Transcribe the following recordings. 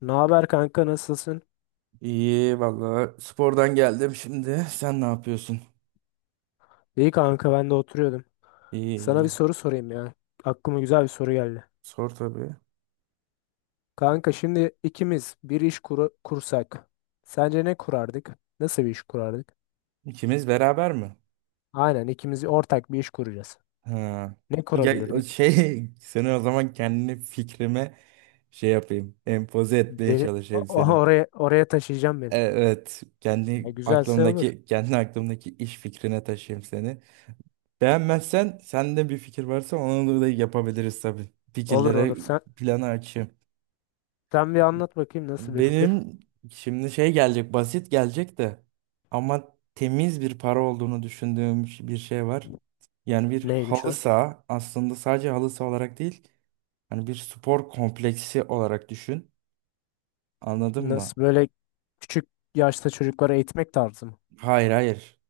Ne haber kanka nasılsın? İyi valla spordan geldim şimdi. Sen ne yapıyorsun? İyi kanka ben de oturuyordum. İyi Sana bir iyi. soru sorayım ya. Aklıma güzel bir soru geldi. Sor tabii. Kanka şimdi ikimiz bir iş kursak. Sence ne kurardık? Nasıl bir iş kurardık? İkimiz beraber mi? Aynen, ikimiz ortak bir iş kuracağız. Ha. Ne Ya, o kurabilirdik? şey seni o zaman kendi fikrime şey yapayım. Empoze etmeye Beni o- çalışayım o- seni. oraya oraya taşıyacağım beni. Evet. Ya Kendi güzelse olur. aklımdaki kendi aklımdaki iş fikrine taşıyayım seni. Beğenmezsen sende bir fikir varsa onu da yapabiliriz tabii. Olur olur. Fikirlere Sen planı açayım. sen bir anlat bakayım, nasıl bir fikir? Benim şimdi şey gelecek basit gelecek de ama temiz bir para olduğunu düşündüğüm bir şey var. Yani bir Neymiş halı o? saha aslında sadece halı saha olarak değil hani bir spor kompleksi olarak düşün. Anladın mı? Nasıl böyle küçük yaşta çocuklara eğitmek tarzı mı? Hayır hayır.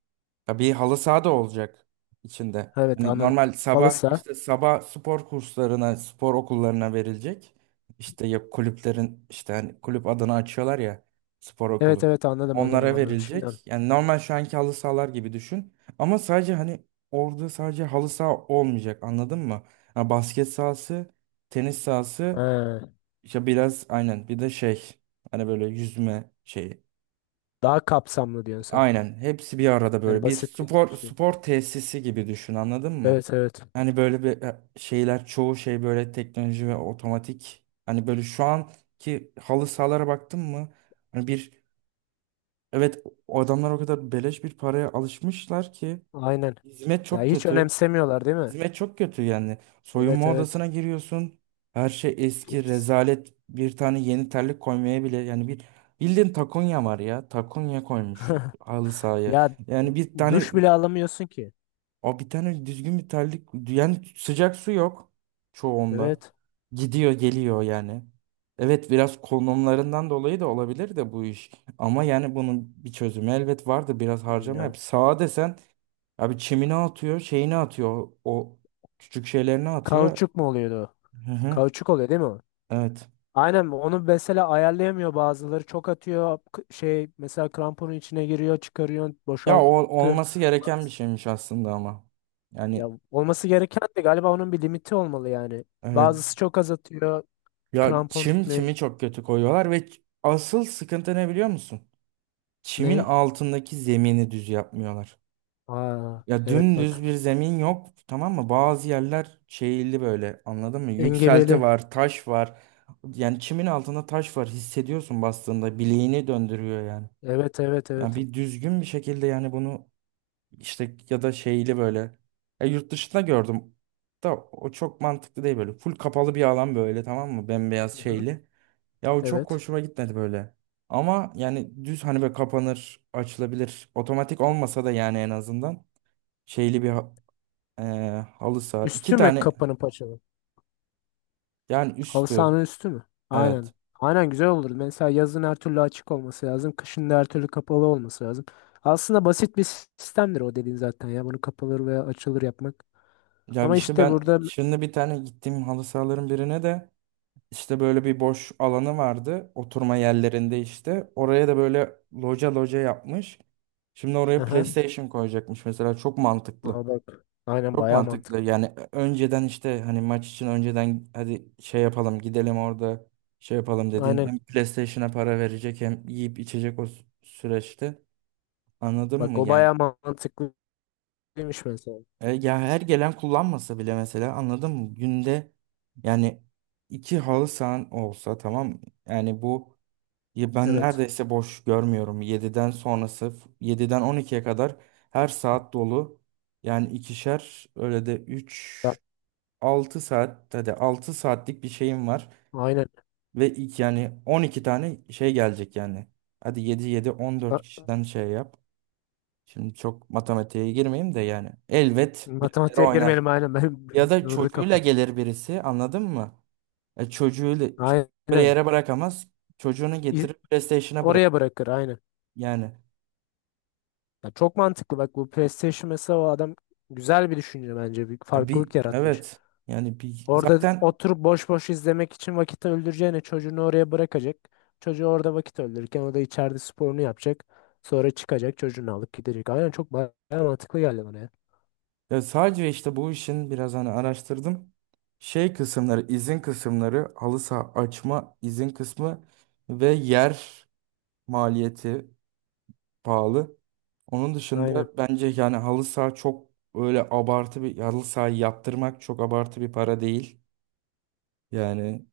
Ya bir halı saha da olacak içinde. Evet Hani anı. normal sabah işte sabah spor kurslarına, spor okullarına verilecek. İşte ya kulüplerin işte hani kulüp adını açıyorlar ya spor Evet okulu. evet, anladım anladım Onlara anladım. Şimdi verilecek. anladım. Yani normal şu anki halı sahalar gibi düşün. Ama sadece hani orada sadece halı saha olmayacak anladın mı? Ya basket sahası, tenis sahası, He, işte biraz aynen bir de şey hani böyle yüzme şeyi. daha kapsamlı diyorsun sen. Aynen. Hepsi bir arada Yani böyle bir basit bir spor şey. spor tesisi gibi düşün anladın mı? Evet evet. Hani böyle bir şeyler çoğu şey böyle teknoloji ve otomatik. Hani böyle şu anki halı sahalara baktın mı? Hani bir evet o adamlar o kadar beleş bir paraya alışmışlar ki Aynen. hizmet Ya çok hiç kötü. önemsemiyorlar değil mi? Hizmet çok kötü yani. Evet Soyunma evet. odasına giriyorsun. Her şey eski, Pis. rezalet. Bir tane yeni terlik koymaya bile yani bir bildiğin takonya var ya. Takonya koymuş halı sahaya. Ya Yani duş bile alamıyorsun ki. Bir tane düzgün bir terlik yani sıcak su yok çoğunda. Evet. Gidiyor geliyor yani. Evet biraz konumlarından dolayı da olabilir de bu iş. Ama yani bunun bir çözümü elbet vardı. Biraz harcama Ya, yap. Sağa desen abi çimini atıyor, şeyini atıyor, o küçük şeylerini atıyor. kauçuk mu oluyordu o? Hı hı. Kauçuk oluyor değil mi o? Evet. Aynen, onu mesela ayarlayamıyor bazıları. Çok atıyor, şey, mesela kramponun içine giriyor, çıkarıyorsun Ya o boşaltıyorsun. olması gereken bir şeymiş aslında ama. Ya Yani olması gereken de galiba onun bir limiti olmalı yani. Bazısı evet. çok az atıyor. Ya Krampon tutmuyor. çimi çok kötü koyuyorlar ve asıl sıkıntı ne biliyor musun? Çimin Ney? altındaki zemini düz yapmıyorlar. Aa, Ya evet dümdüz bak. bir zemin yok tamam mı? Bazı yerler şeyli böyle anladın mı? Yükselti Engebeli. var, taş var. Yani çimin altında taş var hissediyorsun bastığında bileğini döndürüyor yani. Evet evet Yani evet. bir düzgün bir şekilde yani bunu işte ya da şeyli böyle. Yurt dışında gördüm da o çok mantıklı değil böyle. Full kapalı bir alan böyle tamam mı? Bembeyaz Hı hı. şeyli. Ya o çok Evet. hoşuma gitmedi böyle. Ama yani düz hani böyle kapanır, açılabilir. Otomatik olmasa da yani en azından şeyli bir e, halı saha. İki Üstü mü tane kapanın paçalı? yani Halı üstü. sahanın üstü mü? Aynen. Evet. Aynen güzel olur. Mesela yazın her türlü açık olması lazım. Kışın da her türlü kapalı olması lazım. Aslında basit bir sistemdir o dediğin zaten ya. Bunu kapalı veya açılır yapmak. Ya Ama işte işte ben burada... şimdi bir tane gittiğim halı sahaların birine de İşte böyle bir boş alanı vardı oturma yerlerinde işte. Oraya da böyle loca loca yapmış. Şimdi oraya Aha. PlayStation koyacakmış mesela çok Aa mantıklı. bak. Aynen Çok bayağı mantıklı mantıklı. yani önceden işte hani maç için önceden hadi şey yapalım gidelim orada şey yapalım dedin. Aynen. Hem PlayStation'a para verecek hem yiyip içecek o süreçte anladın mı Bak, o yani? bayağı mantıklıymış mesela. Ya her gelen kullanmasa bile mesela anladın mı? Günde yani iki halı sahan olsa tamam mı? Yani bu. Ya ben Evet. neredeyse boş görmüyorum. Yediden sonrası, 7'den 12'ye kadar her saat dolu. Yani ikişer, öyle de 3 Ya, 6 saat, hadi 6 saatlik bir şeyim var. aynen. Ve ilk yani 12 tane şey gelecek yani. Hadi yedi yedi on dört Ha, kişiden şey yap. Şimdi çok matematiğe girmeyeyim de yani. Elbet birileri matematiğe oynar. girmeyelim aynen. Benim Ya da durdu çocuğuyla kafa. gelir birisi, anladın mı? Çocuğu bir Aynen. yere bırakamaz. Çocuğunu İz- getirir PlayStation'a bırak. Oraya bırakır aynen. Yani. Ya, çok mantıklı. Bak, bu PlayStation mesela, o adam güzel bir düşünce bence. Bir Ya bir farklılık yaratmış. evet yani bir Orada zaten oturup boş boş izlemek için vakit öldüreceğine çocuğunu oraya bırakacak. Çocuğu orada vakit öldürürken o da içeride sporunu yapacak. Sonra çıkacak, çocuğunu alıp gidecek. Aynen, çok bayağı mantıklı geldi bana ya. ya sadece işte bu işin biraz hani araştırdım. Şey kısımları, izin kısımları, halı saha açma izin kısmı ve yer maliyeti pahalı. Onun Aynen. dışında bence yani halı saha çok öyle abartı bir halı sahayı yaptırmak çok abartı bir para değil. Yani.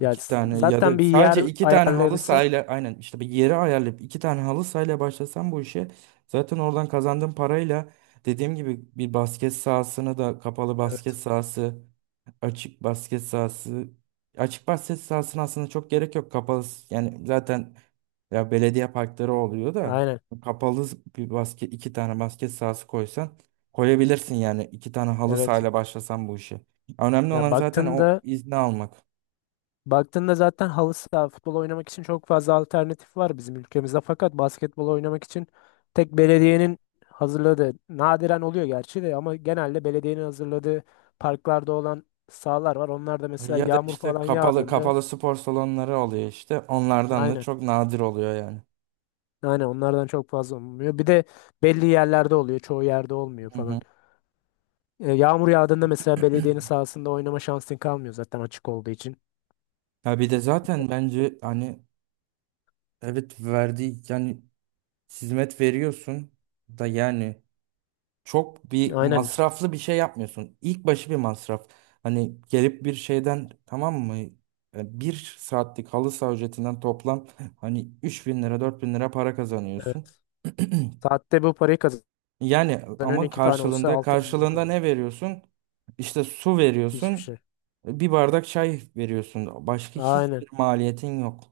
Ya tane ya zaten da bir yer sadece iki tane halı ayarlayabilsem. sahayla aynen işte bir yeri ayarlayıp iki tane halı sahayla başlasam bu işe zaten oradan kazandığım parayla dediğim gibi bir basket sahasını da kapalı basket Evet. sahası açık basket sahası açık basket sahasına aslında çok gerek yok kapalı yani zaten ya belediye parkları oluyor da Aynen. kapalı bir basket iki tane basket sahası koysan koyabilirsin yani iki tane halı Evet. sahayla başlasan bu işe. Önemli Ya olan zaten o baktığında izni almak. baktığında zaten halı saha futbol oynamak için çok fazla alternatif var bizim ülkemizde. Fakat basketbol oynamak için tek belediyenin hazırladığı nadiren oluyor gerçi de, ama genelde belediyenin hazırladığı parklarda olan sahalar var. Onlar da mesela Ya da yağmur işte falan kapalı yağdığında kapalı spor salonları oluyor işte. Onlardan da aynen. çok nadir oluyor yani. Aynen, onlardan çok fazla olmuyor. Bir de belli yerlerde oluyor. Çoğu yerde olmuyor Hı hı. falan. E, yağmur yağdığında mesela belediyenin sahasında oynama şansın kalmıyor zaten, açık olduğu için. Ya bir de zaten bence hani evet verdiği yani hizmet veriyorsun da yani çok bir Aynen. masraflı bir şey yapmıyorsun. İlk başı bir masraf. Hani gelip bir şeyden tamam mı? Bir saatlik halı saha ücretinden toplam hani 3.000 lira 4.000 lira para kazanıyorsun. Evet. Saatte bu parayı kazanıyorsun. Yani ama İki tane olsa karşılığında 6.000 lira karşılığında kazan. ne veriyorsun? İşte su Hiçbir veriyorsun, şey. bir bardak çay veriyorsun. Başka hiçbir Aynen. maliyetin yok.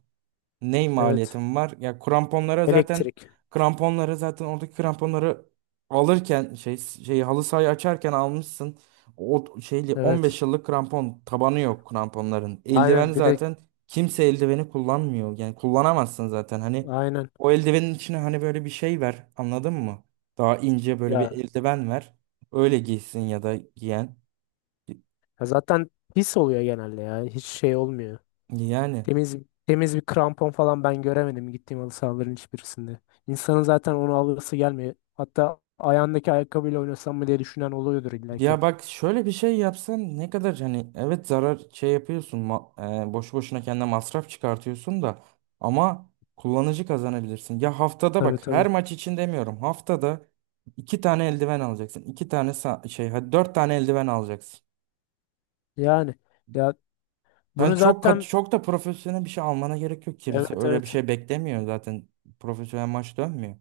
Ne Evet. maliyetim var? Ya kramponlara zaten Elektrik. kramponları zaten oradaki kramponları alırken şey halı sahayı açarken almışsın. O şeyli Evet. 15 yıllık krampon tabanı yok kramponların. Eldiven Aynen. Bir de zaten kimse eldiveni kullanmıyor. Yani kullanamazsın zaten. Hani aynen. o eldivenin içine hani böyle bir şey ver. Anladın mı? Daha ince böyle bir Ya, eldiven ver. Öyle giysin ya da giyen. ya zaten pis oluyor genelde ya. Hiç şey olmuyor. Yani. Temiz temiz bir krampon falan ben göremedim gittiğim halı sahaların hiçbirisinde. İnsanın zaten onu alırsa gelmiyor. Hatta ayağındaki ayakkabıyla oynasam mı diye düşünen oluyordur illa ki. Ya bak şöyle bir şey yapsan ne kadar hani evet zarar şey yapıyorsun boşu boşuna kendine masraf çıkartıyorsun da ama kullanıcı kazanabilirsin. Ya haftada Tabii bak her tabii. maç için demiyorum haftada iki tane eldiven alacaksın. İki tane şey hadi dört tane eldiven alacaksın. Yani ya bunu Yani zaten, çok da profesyonel bir şey almana gerek yok. Kimse evet öyle bir evet. şey beklemiyor zaten profesyonel maç dönmüyor.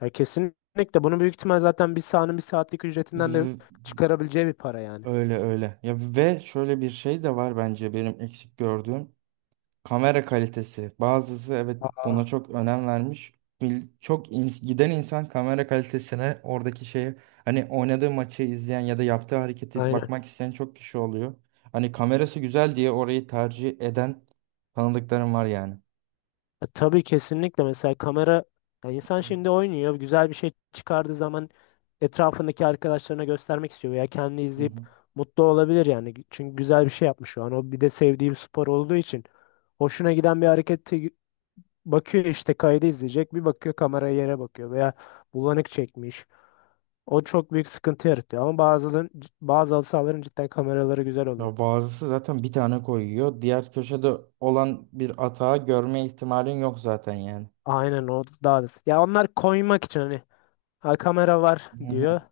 Ya kesinlikle bunu büyük ihtimal zaten bir sahanın bir saatlik ücretinden de V- çıkarabileceği bir para yani. Öyle öyle. Ya ve şöyle bir şey de var bence benim eksik gördüğüm. Kamera kalitesi. Bazısı evet Aa. buna çok önem vermiş. Çok giden insan kamera kalitesine oradaki şeyi hani oynadığı maçı izleyen ya da yaptığı hareketi Aynen. bakmak isteyen çok kişi oluyor. Hani kamerası güzel diye orayı tercih eden tanıdıklarım var yani. Ya tabii, kesinlikle mesela kamera, ya insan şimdi oynuyor, güzel bir şey çıkardığı zaman etrafındaki arkadaşlarına göstermek istiyor veya kendi Hı izleyip hı. mutlu olabilir yani. Çünkü güzel bir şey yapmış şu an. O bir de sevdiği bir spor olduğu için hoşuna giden bir hareketi bakıyor, işte kaydı izleyecek, bir bakıyor kameraya, yere bakıyor veya bulanık çekmiş. O çok büyük sıkıntı yaratıyor, ama bazı halı sahaların cidden kameraları güzel oluyor. Ya bazısı zaten bir tane koyuyor. Diğer köşede olan bir atağı görme ihtimalin yok zaten yani. Aynen o daha da. Ya onlar koymak için hani, ha, kamera var Hı diyor, hı.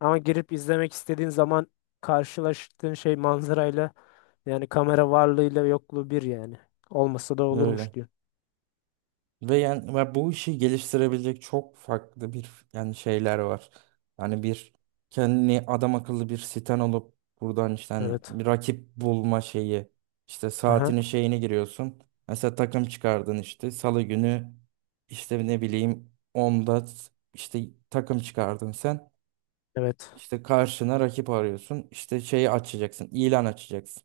ama girip izlemek istediğin zaman karşılaştığın şey, manzarayla, yani kamera varlığıyla yokluğu bir yani. Olmasa da Öyle. olurmuş diyor. Ve yani bu işi geliştirebilecek çok farklı bir yani şeyler var. Yani bir kendini adam akıllı bir siten olup buradan işte hani Evet. bir rakip bulma şeyi işte Aha. saatini şeyini giriyorsun. Mesela takım çıkardın işte salı günü işte ne bileyim onda işte takım çıkardın sen. Evet. İşte karşına rakip arıyorsun. İşte şeyi açacaksın, ilan açacaksın.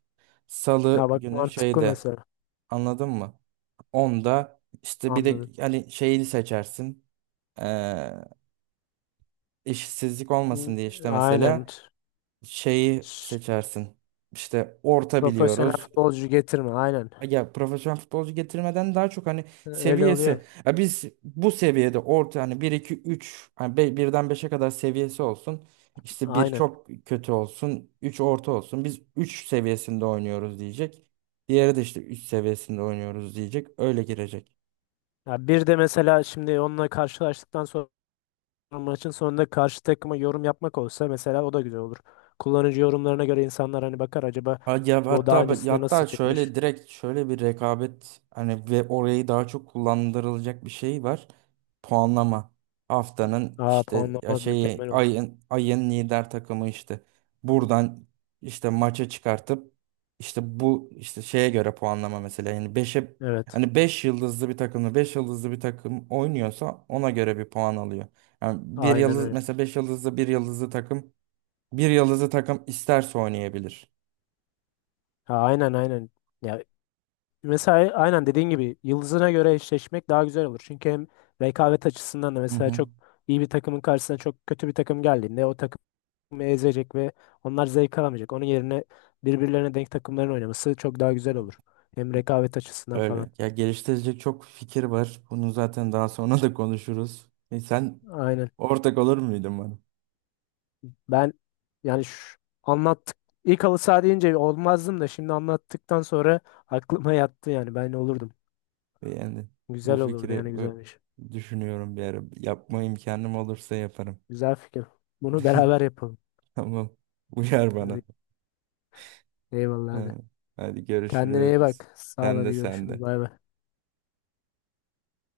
Ya Salı bak, günü mantıklı şeyde. mesela. Anladın mı? Onda işte bir de Anladım. hani şeyi seçersin. Ee, işsizlik olmasın N- diye işte Aynen. mesela şeyi Ş- seçersin. İşte orta Profesyonel biliyoruz. futbolcu getirme. Aynen. Ya profesyonel futbolcu getirmeden daha çok hani Öyle oluyor. seviyesi. Ya biz bu seviyede orta hani bir 2 3 hani birden beşe kadar seviyesi olsun. İşte bir Aynen. çok kötü olsun, 3 orta olsun. Biz 3 seviyesinde oynuyoruz diyecek. Diğeri de işte 3 seviyesinde oynuyoruz diyecek. Öyle girecek. Ya bir de mesela şimdi onunla karşılaştıktan sonra maçın sonunda karşı takıma yorum yapmak olsa mesela, o da güzel olur. Kullanıcı yorumlarına göre insanlar hani bakar, acaba Ha, Ya bu daha hatta ben- ya öncesinde nasıl hatta çıkmış? şöyle direkt şöyle bir rekabet hani ve orayı daha çok kullandırılacak bir şey var. Puanlama. Haftanın Aa, işte ya puanlama şeyi mükemmel olur. ayın lider takımı işte buradan işte maça çıkartıp işte bu işte şeye göre puanlama mesela yani 5'e Evet. hani 5 yıldızlı bir takımla 5 yıldızlı bir takım oynuyorsa ona göre bir puan alıyor. Yani bir Aynen yıldız öyle. mesela 5 yıldızlı bir yıldızlı takım isterse oynayabilir. Ha, aynen aynen. Ya mesela aynen dediğin gibi yıldızına göre eşleşmek daha güzel olur. Çünkü hem rekabet açısından da Hı mesela hı. çok iyi bir takımın karşısına çok kötü bir takım geldiğinde o takım ezecek ve onlar zevk alamayacak. Onun yerine birbirlerine denk takımların oynaması çok daha güzel olur. Hem rekabet açısından falan. Öyle. Ya geliştirecek çok fikir var. Bunu zaten daha sonra da konuşuruz. Sen Aynen. ortak olur muydun bana? Ben yani şu, anlattık. İlk halı saha deyince olmazdım da, şimdi anlattıktan sonra aklıma yattı yani, ben olurdum. Yani bu Güzel olurdu fikri yani, güzelmiş. düşünüyorum bir ara. Yapma imkanım olursa yaparım. Güzel fikir. Bunu beraber yapalım. Tamam. Uyar bana. Hadi eyvallah, Ha. hadi. Hadi Kendine iyi görüşürüz. bak. Sağ ol, Sen de hadi sen görüşürüz. de. Bay bay.